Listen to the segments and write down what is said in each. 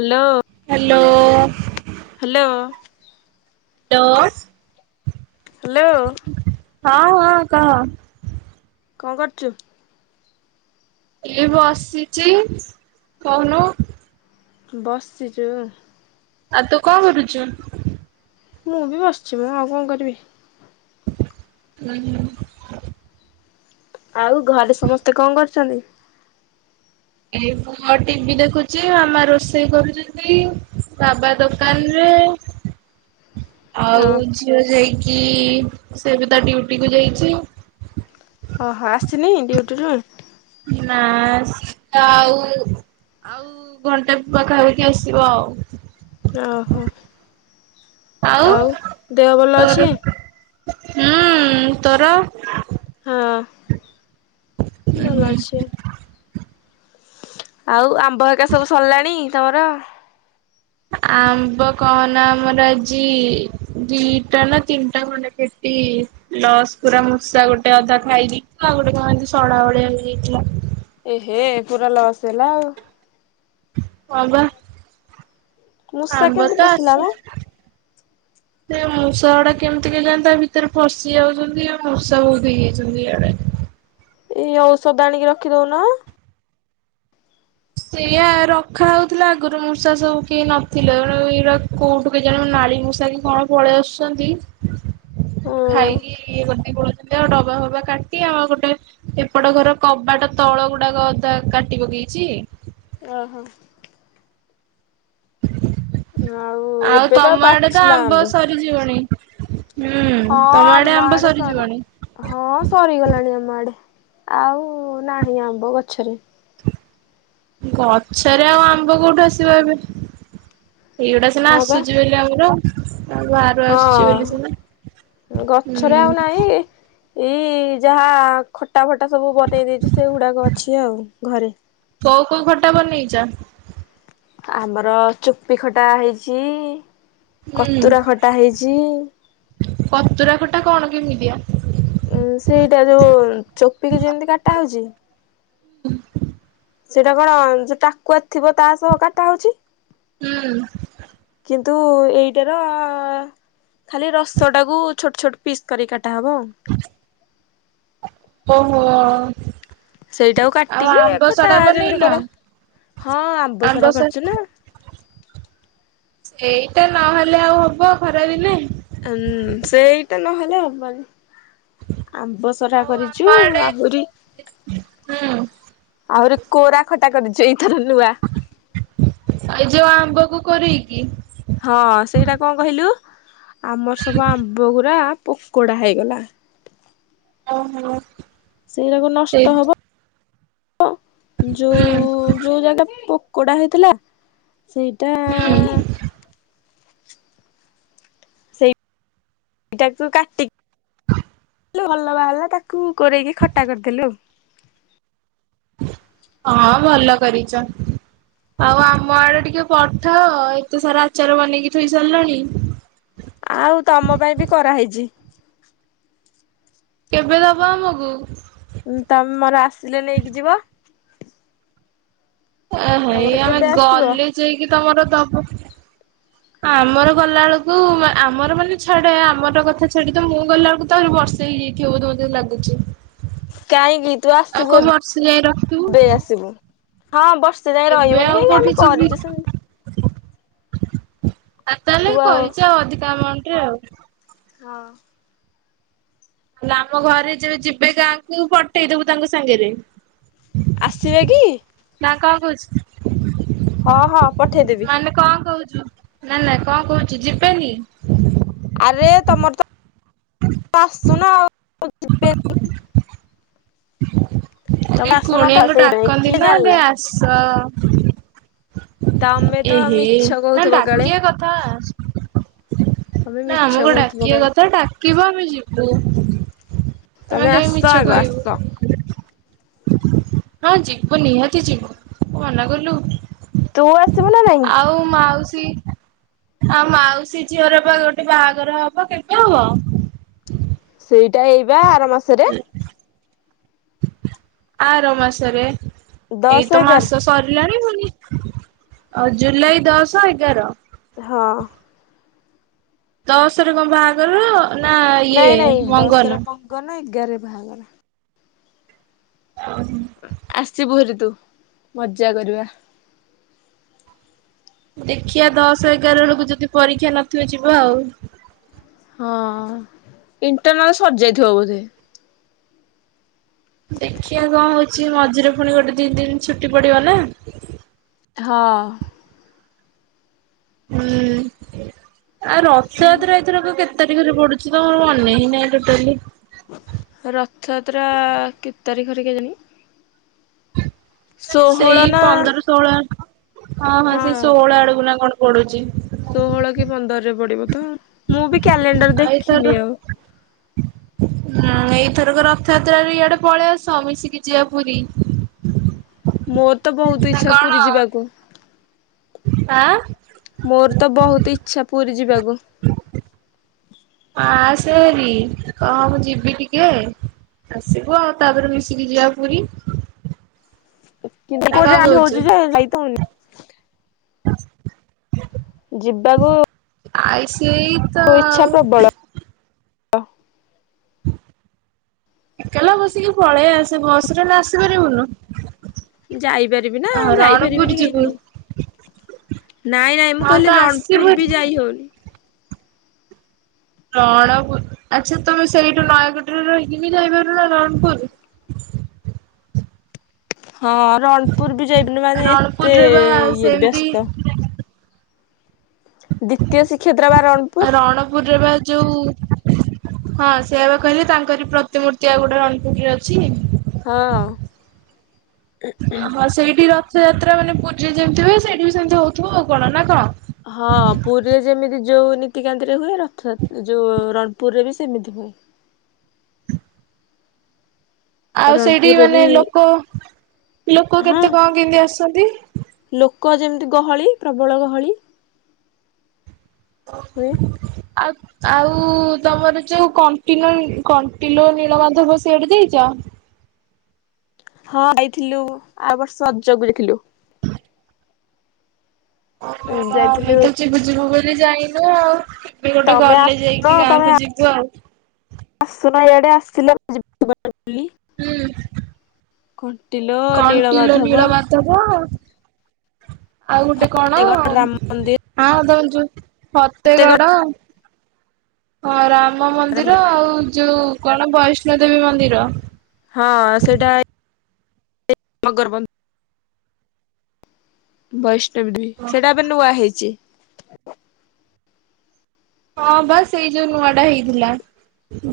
Hello. Hello. Hello. Hello ଓ। Hello. ହଁ ହଁ କହ? କଣ କରୁଛୁ? ଏଏ ବି ଆସିଛି କହୁନୁ। ବସିଛୁ। ଆଉ ତୁ କଣ କରୁଛୁ? ମୁଁ ବି ବସିଛି ମ, ମୁଁ ଆଉ କଣ କରିବି? ହୁ ହ। ଆଉ ଘରେ ସମସ୍ତେ କଣ କରୁଛନ୍ତି? ଏଇ ମୁୁ ଟିଭି ଦେଖୁଛି, ଆମ ରୋଷେଇ କରୁଛନ୍ତି, ବାବା ଦୋକାନରେ ଓ ଆଉ ଝିଅ ଯାଇକି ସେ ବି ତା ଡ୍ୟୁଟିକୁୁ ଯାଇଚି। ଓହୋ ଆସିନି ଡ୍ୟୁଟିରୁୁ? ନା ସେ ତ ଆଉ ଆଉ ଘଣ୍ଟେ ପାଖାପାଖି ଆସିବ ଆଉ। ଓହୋ ଆଉ ଦେହ ଭଲ ତୋର ଅଛି? ହୁଁ ତୋର? ହଁ ଭଲ ହୁଁ ଅଛି। ଆଉ ଆମ୍ବ ହରିକା ସବୁ ସରିଲାଣି ତମର? ଆମ୍ବ କହନା ଆମର ଆଜି ଦିଇଟା ନା ତିନଟା ଖଣ୍ଡେ ପେଟି ଲସ୍ ପୁରା ମୂଷା ଗୋଟେ ଅଧା ଖାଇ ଦେଇଥିଲା ଆଉ ଗୋଟେ କଣ ଏମତି ସଢା ଭଳିଆ ହେଇଯାଇଥିଲା। ଏହେ ପୁରା ଲସ୍ ହେଲା ଆଉ। ହଁପା। ମୂଷା ଆମ୍ବ କେମିତି ତ ପଶିଲା ମ ଆସିଛି ସେ ମୁଷ୍ ଷାଗୁଡା କେମିତି କେଜାଣି ତା ଭିତରେ ପସିି ଯାଉଚନ୍ତି ଆଉ ମୂଷା ବୋହୁତ ହେଇଯାଇଚନ୍ତି ୟାଡେ। ଇଏ ଓଷଦ ଆଣିକି ରଖିଦୋଉନ। ସେଇଆ ରଖା ହୋଉଥୁଲା ଆଗରୁ ମୂଷା ସବୁ କେହି ନଥିଲା ଏଉଡା ଏଇରା କୋଉଠୁ କେଜାଣି ମାନେ ଆ କାଳି ମୂଷାକି କଣ ପଳେଆସୁଚନ୍ତି ହଁ ଖାଇକି ଇଏ କରିଦେଇ ପଳୋଉଚନ୍ତି ଆଉ ଡବା ଫବା କାଟି ଆଉ ଗୋଟେ ସେପଟ ଘର କବାଟ ତଳ ଗୁଡାକ ଦ ତାକୁ କାଟି ପକେଇଚି। ଓହୋ। ଆଉ ତମ ଆଡେ ତ ଆମ୍ବ ସରିଯିବଣି? ହୁଁ ହଁ ତମ ଆମ ଆମ୍ବ ଆଡେ ସରି ସରିଯିବଣି। ହଁ ସରିଗଲାଣି ଆମ ଆଡେ। ଆଉ ନାହିଁ ଆମ୍ବ ଗଛରେ। ଗଛରେ ଆଉ ଆମ୍ବ କୋଉଠୁ ଆସିବ ଏବେ। ଏଇଗୁଡା ସିନା ହଁ ବା। ଆସୁଚି ବୋଲି ଆମର। ଆଉ ବାହାରୁ ଆସୁଛି ବୋଲି ସିନା ହଁ ଗଛରେ ହୁଁ ଆଉ ନାହିଁ। ଏଇ ଯାହା ଖଟା ଫଟା ସବୁ ବନେଇ ଦେଇଚି ସେଗୁଡାକ ଅଛି ଆଉ ଘରେ। କୋଉ କୋଉ ଖଟା ବନେଇଚ? ଆମର ଚୋପି ଖଟା ହେଇଚି। ହୁଁ କତୁରା ଖଟା ହେଇଚି। କତୁରା କଟା କଣ କିମିତିଆ? ଉଁ ସେଇଟା ଯୋଉ ଚୋପିକି ଯେମିତି କାଟା ହଉଛି। ହଁ ସେଇଟା କଣ ଯିଏ ଟାକୁଆ ଥିବ ତାସହ କାଟା ହୋଉଚି ହୁଁ କିନ୍ ନ୍ତୁ ଏଇଟାର ଖାଲି ରସଟାକୁୁ ଛୋଟ୍ ଛୋଟ୍ ପିସ୍ କରି କା ଟା ହବ ଆଉ। ଓହୋ। ସେଇଟାକୁ ଆଉ କାଟିକି ଆମ୍ବ ଖଟା ସଡା ବନେଇନ ଯେମିତି କର ହଁ ଆମ୍ବ ଆମ୍ବସରା ସ କରଚୁ ନା। ସେଇ ତ ନହେଲେ ଆଉ ହବ ଖରାଦିନେ। ଅନ୍-ସେଇଟା ନହେଲେ ହବନି। ଆମ୍ବସରା ଆଉ ଆମ କରିଚୁ ଆଡେ ଆହୁରି ହୁଁ ଆହୁରି କୋରା ଖଟା କରିଚୁ ଏଇ ଏଇ ଯୋଉ ଆମ୍ବକୁ କୋରକି? ହଁ ସେଇଟା କଣ କହିଲୁ ଆମର ସବୁ ଆମ୍ବଗୁୁରା ପୋକୋଡ଼ା ହେଇଗଲା। ଓହୋ। ସେଇରାକ ସେଇ ନଷ୍ଟ ହବ ଯୋଉ ହୁଁ ଯୋଉ ଜାଗା ପୋକୋଡା ହେଇଥିଲା ସେଇଟା ହୁଁ ଏଇଟାକୁ କାଟି ଭଲ ବାହାର ତାକୁ କୋରେଇକି ଖଟା କରିଥିଲୁ। ହଁ ଭଲ କରିଛ। ଆଉ ଆମ ଆଡେ ଟିକେ ପଠ ଏତେ ସାରା ଆଚାର ବନେଇକି ଥୋଇ ସାରିଲାଣି। ଆଉ ତମ ପାଇଁ ବି କରାହେଇଛି। କେବେ ଦବା ଆମକୁ? ତମେ ମୋର ଆସିଲେ ନେଇକି ଯିବ। ଆ ହେ ଏଇ ତମର ଆମେ କେବେ ଆସିବ? ଗଲେ ଯାଇକି ତମର ଦବ। ଆମର ଗଲାବେେଳକୁ, ଆମର ମାନେ ଛାଡେ ଆମର କଥା ଛାଡି ତ ମୁଁ ଗଲାବେେଳକୁ ତ ଆହୁରି ବର୍ଷ ହେଇଛି। କେଉ ଦୋ ଦିନ ଲାଗଗୁଛି [unintelligible] କାହିଁକି ତୁ ଆସିବୁ, ଯାଏ ରଖିବୁ। ଏବେ ଆସିବୁ, ହଁ ବ ସେ ଯାଇଏ ଏବେ ରହିବନି ଆଉ କାହିଁକି? କୋଉଠି ଆମେ ଯିବି କରିଛୁ ସେମତି ଆଉ ତାହେଲେ କରିଛ ଆଉ ଅଧିକା ଆମାଉଣ୍ଟରେ ଆଉ ହଁ। ହେଲେ, ଆମ ଘରେ ଯେବେ ଯିବେ ଗାଁକୁ ପଠେଇଦବୁ ତାଙ୍କ ସାଙ୍ଗରେ ଆସିବେ କି? କାଗଜ [unintelligible] ହଁ, ହଁ। ପଠେଇଦେବି। ମାନେ କଣ କହୁଛୁ? ନାଇ ନାଇ କଣ କହୁଛୁ ଯିବେନି ଆରେ ତମର ତ, ଆସୁ ନ ଆଉ [inaudible] ଏ ତମେ ଆସୁନ ତ କୁଣିଆଙ୍କୁ ସେଇଥିପାଇଁ ଡାକନ୍ତି କିଏ ନା, ଏ ଜାଣିଲା। ଆସ ତମେ ତ ଏହ, ମିଛ ନା କହୁଥିବ କାଳେ ଡାକିଆ କଥା। ତମେ ନା ମିଛ ଆମକୁ କହୁଥିବ ଡାକିବା କାଳେ। କଥା, ଡାକିବା ଆମେ ଯିବୁ। ତମେ ଆସ ଆଗ ଆସ [unintelligible] କୁନିହାତି ଯିବ, କୁହନା ଗୁଲୁ! ! ତୁ ଆସିବୁ ନା ନାଇଁ? [unintelligible] ଆଉ ମାଉସୀ ଝିଅର ବା ଗୋଟେ ବାହାଘର ହବ, କେବେ ହବ? ସେଇଟା ଏଇବା, ଆର ମାସରେ। ଆର ମାସରେ ଦଶ ଏଇତ ଏଗାର ମାସ ସରିଲାଣି ଜୁଲାଇ ଦଶ ଏଗାର ହଁ ଦଶରେ କଣ ବାହାଘର ନା ଇଏ ମଙ୍ଗନ? ଏଗାରେ ବାହାଘର ହଁ ଆସିବୁ ଭାରି ତୁ ମଜା କରିବା। ଦେଖିବା ଦଶ ଏଗାର ବେଳକୁ ଯଦି ପରୀକ୍ଷା ନଥିବେ ଯିବା ଆଉ। ହଁ ଇଣ୍ଟରନାଲ ସରିଯାଇଥିବ ବୋଧେ? ଦେଖିବା କଣ ହଉଛି, ମଝିରେ ପୁଣି ଗୋଟେ ଦି ଦିନ ଛୁଟି ପଡିବ ନା ହଁ ହୁଁ, ଆଉ ରଥଯାତ୍ରାର ଏଇଥରକ କେତେ- -ତାରିଖରେ ପଢୁଛି ତ ମୋର ମନହିଁ ନାହିଁ ଟୋଟାଲି ରଥଯାତ୍ରା କେତେ ତାରିଖରେ କେଜାଣି? ଷୋହଳ ସେଇ ନା ପନ୍ଦର ଷୋହଳ ଆଗ ହଁ, ହଁ ସେ ଷୋହଳ ଆଡକୁ ନା କଣ ପଡୁଛି! ! ଷୋହଳ କି ପନ୍ଦରରେ ପଡିବ ତ ମୁଁ ବି କ୍ୟାଲେଣ୍ଡର ଏଇଥର ଦେଖିନି ଆଉ। ହଁ ଏଇଥରକ ରଥଯାତ୍ରା ରେ ଇଆଡେ ପଳେଇ ଆସ ମିଶିକି ଯିବା ପୁରୀ। ମୋର ତ ବହୁତ ନା ଇଛା କଣ ପୁରୀ ଯିବାକୁ। ଆଁ ମୋର ତ ବହୁତ ଇଛା ପୁରୀ ଯିବାକୁ। ହଁ ଆସେ ଭାରି କହ ମୁଁ ଯିବି ଟିକେ ଆସିବୁ ଆଉ ତାପରେ ମିଶିକି ଯିବା ପୁରୀ। ନା କଣ [unintelligible] ହ [unintelligible] ଜିିବାକୁ ଆଇସି ତୋ ଇଚ୍ଛା ପ୍ରବଳ ଏକଲା ବସିକି ପଳେଇ ଆସ ବସ ରେ ନା ଆସିପାରିବୁନୁ? ଯାଇପାରିବି ନା ହଁ ରଣପୁର ଯାଇପାରିବିନି ଯିବୁ କାହିଁକି? ନାଇଁ ନାଇଁ ମୁଁ ହଁ ତ କହିଲି ଆସିବୁ ରଣପୁର ହେରି। ବି ଯାଇହୋଉନି। ରଣପୁର ଆଚ୍ଛା ତମେ ସେଇଠୁ ନୟାଗଡ଼ରେ ରହିକି ଯାଇପାରୁ ନା ରଣପୁର? [unintelligible] ହଁ ରଣପୁର ବି ଯାଇପାନୁ ମାନେ ଏତେ ରଣପୁରରେ ବା ଇଏ ସେମିତି ବ୍ୟସ୍ତ ଦ୍ଵିତୀୟ ଶ୍ରୀକ୍ଷେତ୍ର ବାର ଅନ୍ତି ରଣପୁରରେ ବା ଯୋଉ ହଁ ସେଇଆବା କହିଲି ତାଙ୍କରି ପ୍ରତିମୂର୍ତ୍ତି ଆଉ ଗୋଟେ ରଣପୁର ରେ ଅଛି। ହଁ। ହଁ ସେଇଠି ରଥଯାତ୍ରା ମାନେ ପୁରୀ ରେ ଯେମିତି ହୁଏ ସେଇଠି ବି ସେମିତି ହୋଉଥିବ ଆଉ କଣ ନା କଣ? ହଁ ପୁରୀରେ ଯେମିତି ଯୋଉ ନୀତିକାନ୍ତିରେ ହୁଏ ରଥଯାତ୍ରା ଯୋଉ ରଣ ପୁରରେ ବି ସେମିତି ହୁଏ। ଆଉ ସେଇଠି ରଣପୁରରେ ବି ମାନେ ଲୋକ ଲୋକ ହଁ କେତେ କଣ କେମତି ଆସନ୍ତି? ଲୋକ ଯେମିତି ଗହଳି ପ୍ରବଳ ଗହଳି [inaudible] ହୁଏ। [inaudible] ଆଉ ଆଉ ତମର ଯୋଉ କଣ୍ଟିନ କଣ୍ଟିଲୋ ନୀଳମାଧବ ସିଆଡେ ଯାଇଛ? ହଁ ଯାଇଥିଲୁ ଆଉ ସଜକୁ ଯାଇଥିଲୁ? ଆମେ ଯାଇଥିଲୁ ତ ଯିବୁ ଯିବୁ ବୋଲି ଯାଇନୁ ଆଉ ଗୋଟେ ତମେ ଗଲେ ଆସୁନ ଯଇକି ତମେ ଗାଁକୁ ଯିବୁ ଆଉ। ଆସୁନ ଇଆଡେ ଆସିଲା [unintelligible] ବୋଲି? ହୁଁ। କଣ୍ଟିଲୋ ନୀଳମାଧବ ନୀଳ ମାଧବ ଆଉ ଗୋଟେ କଣ କେତେଗଡ଼ ହଁ ରାମ ମନ୍ଦିର ଆ [inaudible] ଧଉଛୁ କେତେଗଡ଼ ଫତେଗଡ ହଁ ରାମ ମନ୍ଦିର ଆଉ ଯୋଉ କଣ ବୈଷ୍ଣୋ ଦେବୀ ମନ୍ଦିର। ହଁ ସେଇଟା ମଗର ବନ୍ଦ ବୈଷ୍ଣବଦବୀ ସେଇଟା ଏବେ ନୂଆ ହେଇଛି। [inaudible] ହଁ ବା ସେଇ ଯୋଉ ନୂଆ ଟା ହେଇଥିଲା,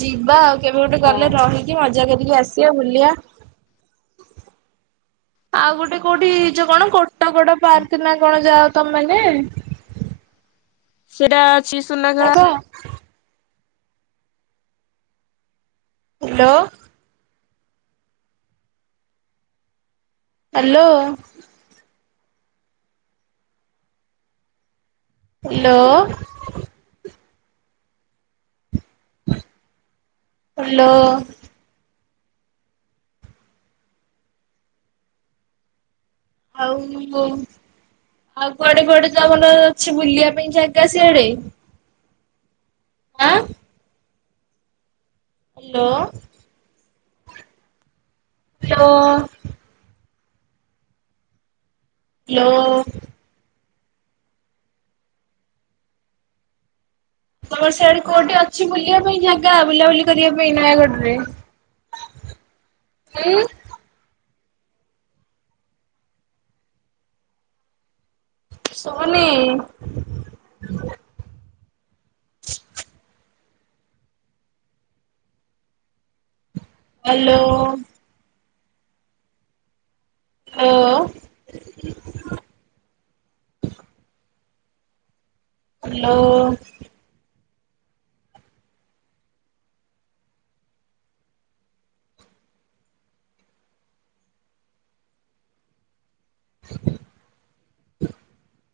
ଯିବା ଆଉ। କେବେ ଗୋଟେ ହଁ। ଗଲେ ରହିକି ମଜା କ ରି କି ଆସିବା ବୁଲିବା। ଆଉ ଗୋଟେ କୋଉଠି ଚ କଣ କ ଟଗଡ ପାର୍କ ନା କଣ ଯାଅ ତମେ ମାନେ? ସେଟା ଅଛି Sunageda [inaudible] hello. Hello. Hello. [inaudible] Hello. ଆଉ ବୋଉ ଆଉ କୁଆଡେ କୁଆଡେ ଯମନ ଅଛି ବୁଲିବା ପାଇଁ ଜାଗା ସିଆଡେ? ଆଁ। ହ୍ୟାଲୋ। ହ୍ୟାଲୋ। ହ୍ୟାଲୋ। ତମର ସେଆଡେ କୋଉଠି ଅଛି ବୁଲିବା ପାଇଁ ଜାଗା ବୁଲାବୁଲି କରିବା ପାଇଁ ନୟାଗଡ ରେ? ହୁଁ। ସୁବୁନି? ହ୍ୟାଲୋ। ଲୋ। ହ୍ୟାଲୋ। [inaudible]